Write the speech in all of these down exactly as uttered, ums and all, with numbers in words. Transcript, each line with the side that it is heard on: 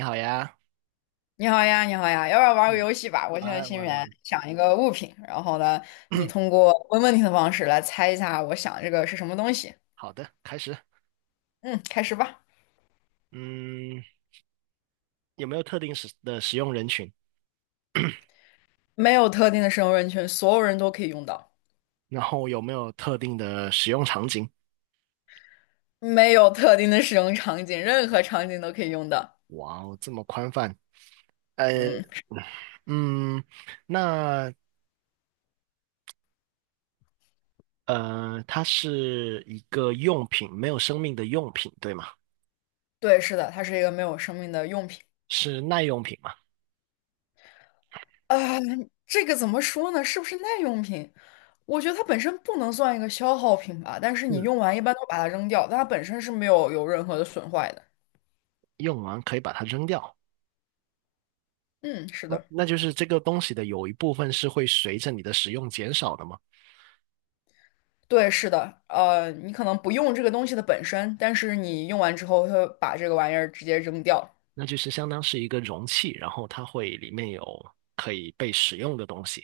right: 你好呀。
left: 你好呀，你好呀，要不要玩个
right: 嗯，
left: 游戏吧？我现在
right: 来
left: 心里
right: 玩
left: 面
right: 玩。
left: 想一个物品，然后呢，你通过问问题的方式来猜一下我想这个是什么东西。
right: 好的，开始。
left: 嗯，开始吧。
right: 嗯，有没有特定使的使用人群？
left: 没有特定的使用人群，所有人都可以用到。
right: 然后有没有特定的使用场景？
left: 没有特定的使用场景，任何场景都可以用到。
right: 哇哦，这么宽泛。呃，
left: 嗯，
right: 嗯，那呃，它是一个用品，没有生命的用品，对吗？
left: 对，是的，它是一个没有生命的用品。
right: 是耐用品嘛？
left: 啊、这个怎么说呢？是不是耐用品？我觉得它本身不能算一个消耗品吧，但是你
right: 嗯，
left: 用完一般都把它扔掉，但它本身是没有有任何的损坏的。
right: 用完可以把它扔掉。
left: 嗯，是
right: 那
left: 的。
right: 那就是这个东西的有一部分是会随着你的使用减少的吗？
left: 对，是的，呃，你可能不用这个东西的本身，但是你用完之后，它会把这个玩意儿直接扔掉。
right: 那就是相当是一个容器，然后它会里面有可以被使用的东西。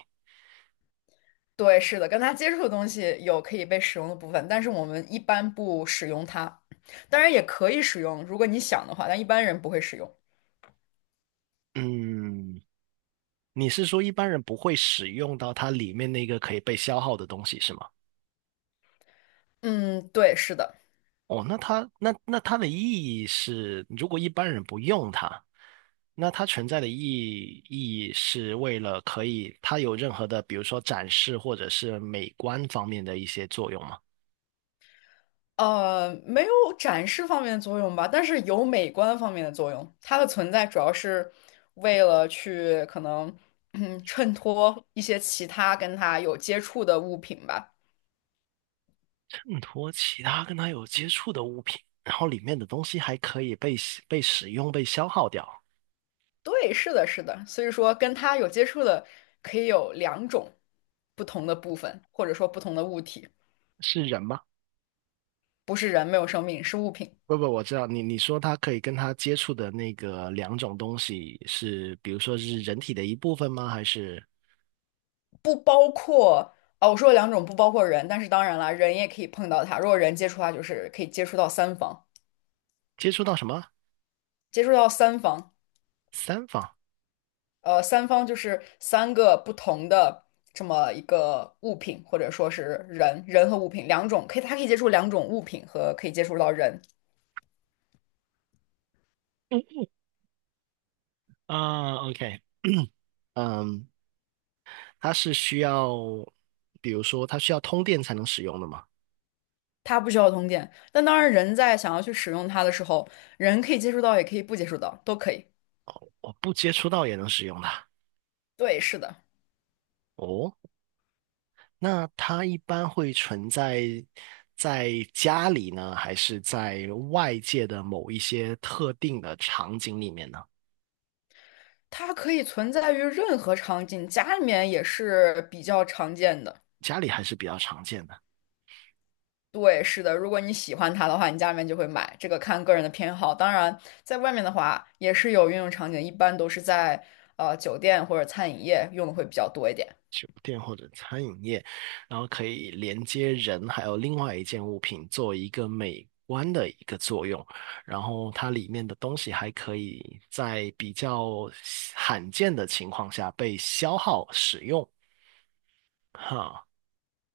left: 对，是的，跟它接触的东西有可以被使用的部分，但是我们一般不使用它。当然也可以使用，如果你想的话，但一般人不会使用。
right: 嗯，你是说一般人不会使用到它里面那个可以被消耗的东西是吗？
left: 嗯，对，是的，
right: 哦，那它那那它的意义是，如果一般人不用它，那它存在的意义意义是为了可以它有任何的，比如说展示或者是美观方面的一些作用吗？
left: 呃，没有展示方面的作用吧，但是有美观方面的作用。它的存在主要是为了去可能 嗯，衬托一些其他跟它有接触的物品吧。
right: 嗯，托其他跟它有接触的物品，然后里面的东西还可以被使被使用、被消耗掉，
left: 对，是的，是的，所以说跟他有接触的可以有两种不同的部分，或者说不同的物体，
right: 是人吗？
left: 不是人，没有生命，是物品，
right: 不不，我知道你你说他可以跟他接触的那个两种东西是，比如说是人体的一部分吗？还是
left: 不包括啊。我说了两种不包括人，但是当然了，人也可以碰到它，如果人接触它，就是可以接触到三方，
right: 接触到什么
left: 接触到三方，
right: 三方？
left: 呃，三方就是三个不同的这么一个物品，或者说是人，人和物品两种，可以，它可以接触两种物品和可以接触到人。
right: 嗯，啊，OK。嗯，它是需要，比如说它需要通电才能使用的吗？
left: 它不需要通电。但当然，人在想要去使用它的时候，人可以接触到，也可以不接触到，都可以。
right: 我不接触到也能使用的。
left: 对，是的，
right: 哦，那它一般会存在在家里呢，还是在外界的某一些特定的场景里面呢？
left: 它可以存在于任何场景，家里面也是比较常见的。
right: 家里还是比较常见的。
left: 对，是的，如果你喜欢它的话，你家里面就会买，这个看个人的偏好。当然，在外面的话，也是有运用场景，一般都是在呃酒店或者餐饮业用的会比较多一点。
right: 酒店或者餐饮业，然后可以连接人还有另外一件物品做一个美观的一个作用，然后它里面的东西还可以在比较罕见的情况下被消耗使用，哈。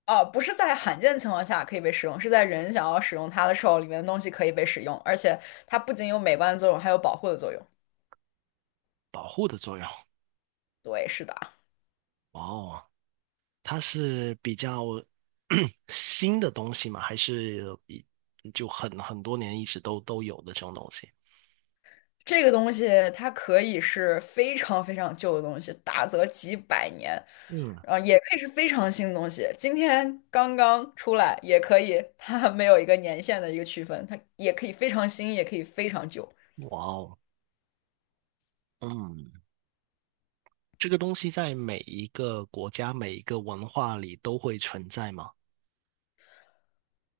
left: 啊，不是在罕见情况下可以被使用，是在人想要使用它的时候，里面的东西可以被使用，而且它不仅有美观的作用，还有保护的作用。
right: 保护的作用。
left: 对，是的，
right: 哦，它是比较 新的东西吗？还是一就很很多年一直都都有的这种东西？
left: 这个东西它可以是非常非常旧的东西，大则几百年，
right: 嗯，
left: 啊，也可以是非常新的东西，今天刚刚出来也可以，它没有一个年限的一个区分，它也可以非常新，也可以非常旧。
right: 哇哦，嗯，这个东西在每一个国家、每一个文化里都会存在吗？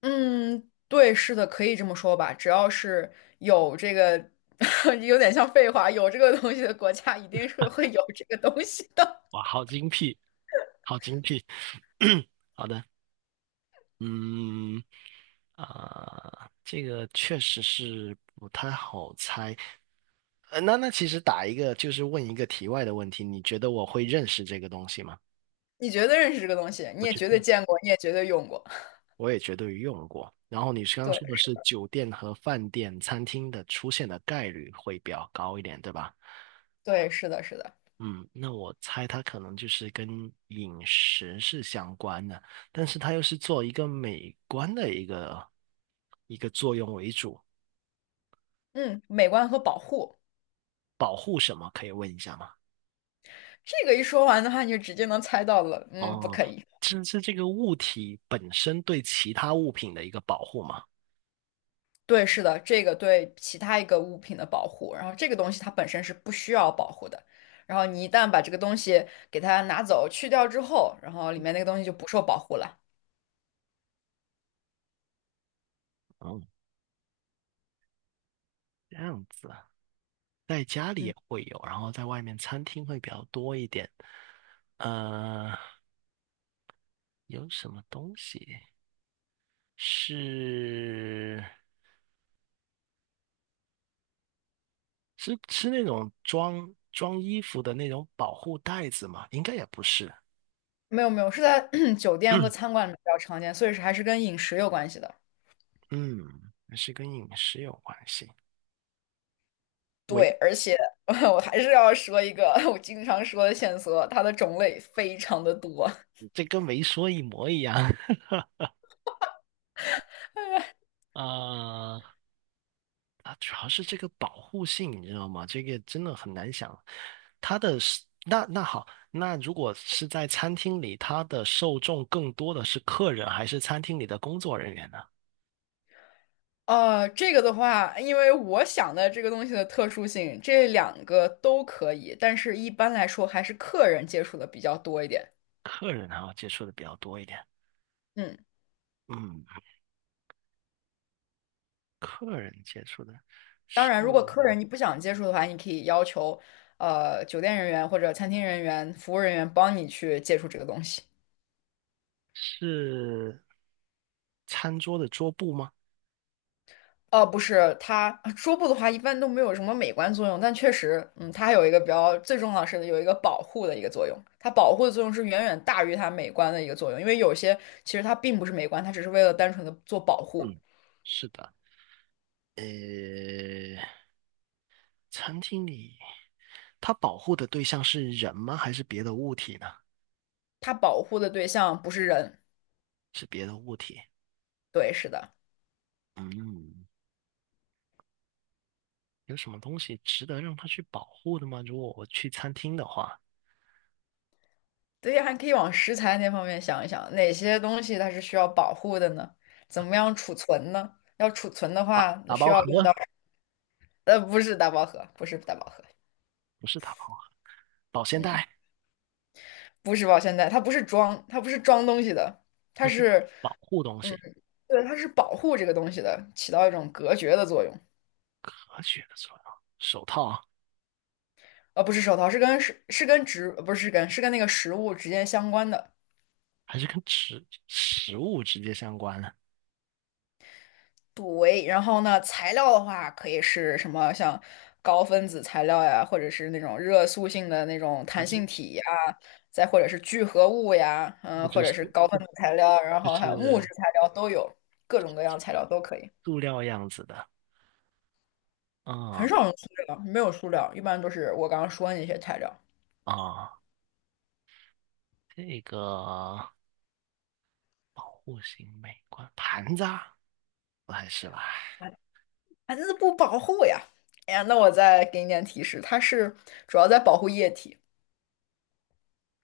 left: 嗯，对，是的，可以这么说吧。只要是有这个，有点像废话，有这个东西的国家，一定是会有这个东西的。
right: 哇，好精辟，好精辟。好的。嗯，啊、这个确实是不太好猜。呃，那那其实打一个就是问一个题外的问题，你觉得我会认识这个东西吗？
left: 你绝对认识这个东西，你
right: 我
left: 也
right: 觉
left: 绝对
right: 得
left: 见过，你也绝对用过。
right: 我也绝对用过。然后你刚刚
left: 对，
right: 说的是酒店和饭店、餐厅的出现的概率会比较高一点，对吧？
left: 对，是的，是的。
right: 嗯，那我猜它可能就是跟饮食是相关的，但是它又是做一个美观的一个一个作用为主。
left: 嗯，美观和保护，
right: 保护什么？可以问一下吗？
left: 这个一说完的话，你就直接能猜到了。嗯，不
right: 哦，
left: 可以。
right: 这是这个物体本身对其他物品的一个保护吗？
left: 对，是的，这个对其他一个物品的保护，然后这个东西它本身是不需要保护的。然后你一旦把这个东西给它拿走、去掉之后，然后里面那个东西就不受保护了。
right: 哦，这样子啊。在家里
left: 嗯，
right: 也会有，然后在外面餐厅会比较多一点。呃，有什么东西是是是那种装装衣服的那种保护袋子吗？应该也不是。
left: 没有没有，是在 酒店和餐 馆里面比较常见，所以是还是跟饮食有关系的。
right: 嗯，是跟饮食有关系。围，
left: 对，而且 我还是要说一个 我经常说的线索，它的种类非常的多。
right: 这跟没说一模一样。呃，啊，主要是这个保护性，你知道吗？这个真的很难想。它的是那那好，那如果是在餐厅里，它的受众更多的是客人，还是餐厅里的工作人员呢？
left: 呃，这个的话，因为我想的这个东西的特殊性，这两个都可以，但是一般来说还是客人接触的比较多一点。
right: 客人还要接触的比较多一点。
left: 嗯，
right: 嗯，客人接触的
left: 当
right: 是
left: 然，如果客人你不想接触的话，你可以要求呃酒店人员或者餐厅人员、服务人员帮你去接触这个东西。
right: 是餐桌的桌布吗？
left: 哦，不是，它桌布的话一般都没有什么美观作用，但确实，嗯，它还有一个比较最重要的是有一个保护的一个作用。它保护的作用是远远大于它美观的一个作用，因为有些其实它并不是美观，它只是为了单纯的做保护。
right: 嗯，是的。呃，餐厅里，它保护的对象是人吗？还是别的物体呢？
left: 它保护的对象不是人，
right: 是别的物体。
left: 对，是的，
right: 嗯。有什么东西值得让它去保护的吗？如果我去餐厅的话，
left: 对，还可以往食材那方面想一想，哪些东西它是需要保护的呢？怎么样储存呢？要储存的
right: 啊，
left: 话，
right: 打
left: 需
right: 包
left: 要
right: 盒
left: 用到，呃，不是大饱盒，不是大盒，
right: 不是打包盒。保鲜
left: 嗯。
right: 袋，
left: 不是保鲜袋，它不是装，它不是装东西的，它
right: 它是
left: 是，
right: 保护东
left: 嗯，
right: 西，
left: 对，它是保护这个东西的，起到一种隔绝的作用。
right: 何举的作用。手套
left: 呃，不是手套，是跟是是跟植，呃不是跟是跟那个食物直接相关的
right: 还是跟食食物直接相关的
left: 部位。然后呢，材料的话可以是什么，像高分子材料呀，或者是那种热塑性的那种
right: 啊？
left: 弹
right: 就
left: 性体呀，再或者是聚合物呀，
right: 那
left: 嗯，或
right: 就是
left: 者是
right: 塑
left: 高分子材料，然
right: 就
left: 后还有木质
right: 是
left: 材料都有，各种各样材料都可以。
right: 塑料样子的。啊
left: 很少用塑料，没有塑料，一般都是我刚刚说的那些材料。
right: 啊，这个户型美观盘子啊，不还是吧？
left: 哎，啊那不保护呀！哎呀，那我再给你点提示，它是主要在保护液体，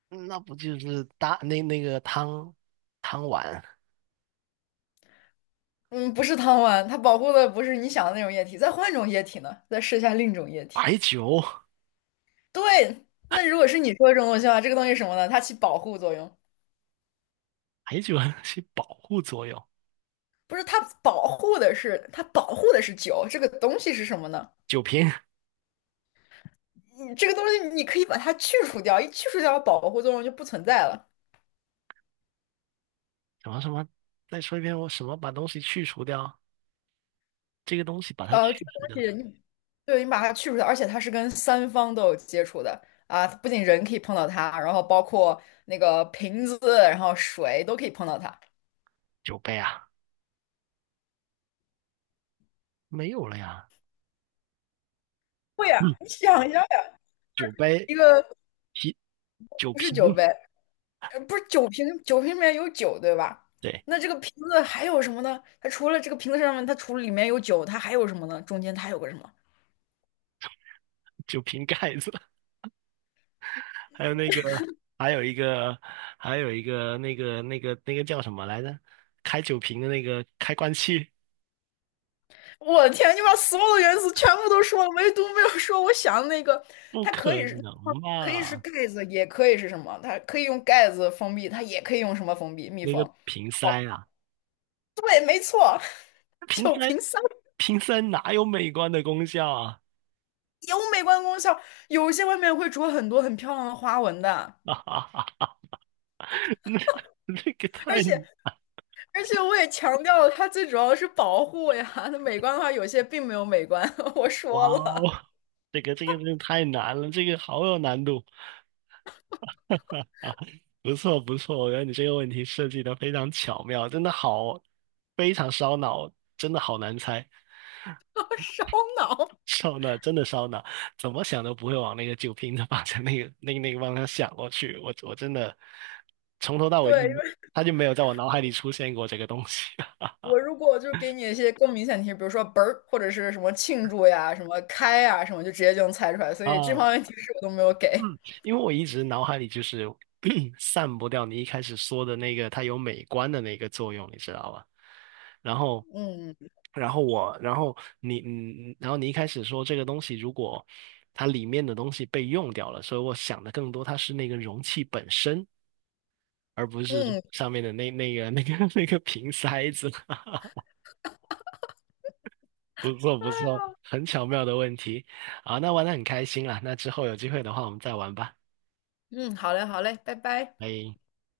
right: 嗯那不就是大那那个汤汤碗。
left: 嗯，不是汤丸，它保护的不是你想的那种液体。再换一种液体呢？再试一下另一种液体。
right: 白酒。
left: 对，那如果是你说的这种东西的话，这个东西是什么呢？它起保护作用，
right: 白酒 还有些保护作用。
left: 不是它保护的是它保护的是酒，这个东西是什么呢？
right: 酒瓶
left: 你这个东西你可以把它去除掉，一去除掉保护作用就不存在了。
right: 什么什么，再说一遍，我什么把东西去除掉？这个东西把它去
left: 呃，这个东
right: 除掉
left: 西
right: 它，
left: 你对，你把它去除掉，而且它是跟三方都有接触的啊，不仅人可以碰到它，然后包括那个瓶子，然后水都可以碰到它。
right: 酒杯啊，没有了呀。
left: 会呀，
right: 嗯，
left: 你想一下呀，
right: 酒杯
left: 一个
right: 啤酒
left: 不
right: 瓶。
left: 是酒杯，呃不是酒瓶，酒瓶里面有酒，对吧？
right: 对，
left: 那这个瓶子还有什么呢？它除了这个瓶子上面，它除了里面有酒，它还有什么呢？中间它还有个什么？
right: 酒瓶盖子，还有那个，还有一个，还有一个那个那个那个叫什么来着？开酒瓶的那个开关器，
left: 我的天，你把所有的元素全部都说了，唯独没有说我想的那个，
right: 不
left: 它可
right: 可
left: 以是
right: 能
left: 可以是
right: 吧？
left: 盖子，也可以是什么？它可以用盖子封闭，它也可以用什么封闭？密
right: 那个
left: 封。
right: 瓶塞啊，瓶
left: 就
right: 塞。
left: 凭香
right: 瓶塞哪有美观的功效啊？
left: 有美观功效，有些外面会着很多很漂亮的花纹的，
right: 哈哈哈，那那个太
left: 而且而且我也强调了，它最主要的是保护呀。它美观的话，有些并没有美观，我
right: 哇
left: 说
right: 哦，
left: 了，
right: 这个这个真的太难了，这个好有难度啊！不错不错，我觉得你这个问题设计的非常巧妙，真的好，非常烧脑，真的好难猜。
left: 烧脑。
right: 烧脑真的烧脑，怎么想都不会往那个酒瓶子方向那个那个那个方向想过去，我我真的从头到尾就
left: 对，
right: 他就没有在我脑海里出现过这个东西。
left: 我如果就是给你一些更明显的提示，比如说"啵儿"或者是什么庆祝呀、什么开呀、什么，就直接就能猜出来。所以这
right: 啊。
left: 方面提示我都没有给。
right: 嗯，因为我一直脑海里就是 散不掉你一开始说的那个它有美观的那个作用，你知道吧？然后，
left: 嗯
right: 然后我，然后你，嗯，然后你一开始说这个东西如果它里面的东西被用掉了，所以我想的更多它是那个容器本身，而不是
left: 嗯
right: 上面的那那个那个 那个瓶塞子。不错不错，很巧妙的问题。好，那玩的很开心啦，那之后有机会的话我们再玩吧，
left: 嗯，好嘞好嘞，拜拜。
right: 拜。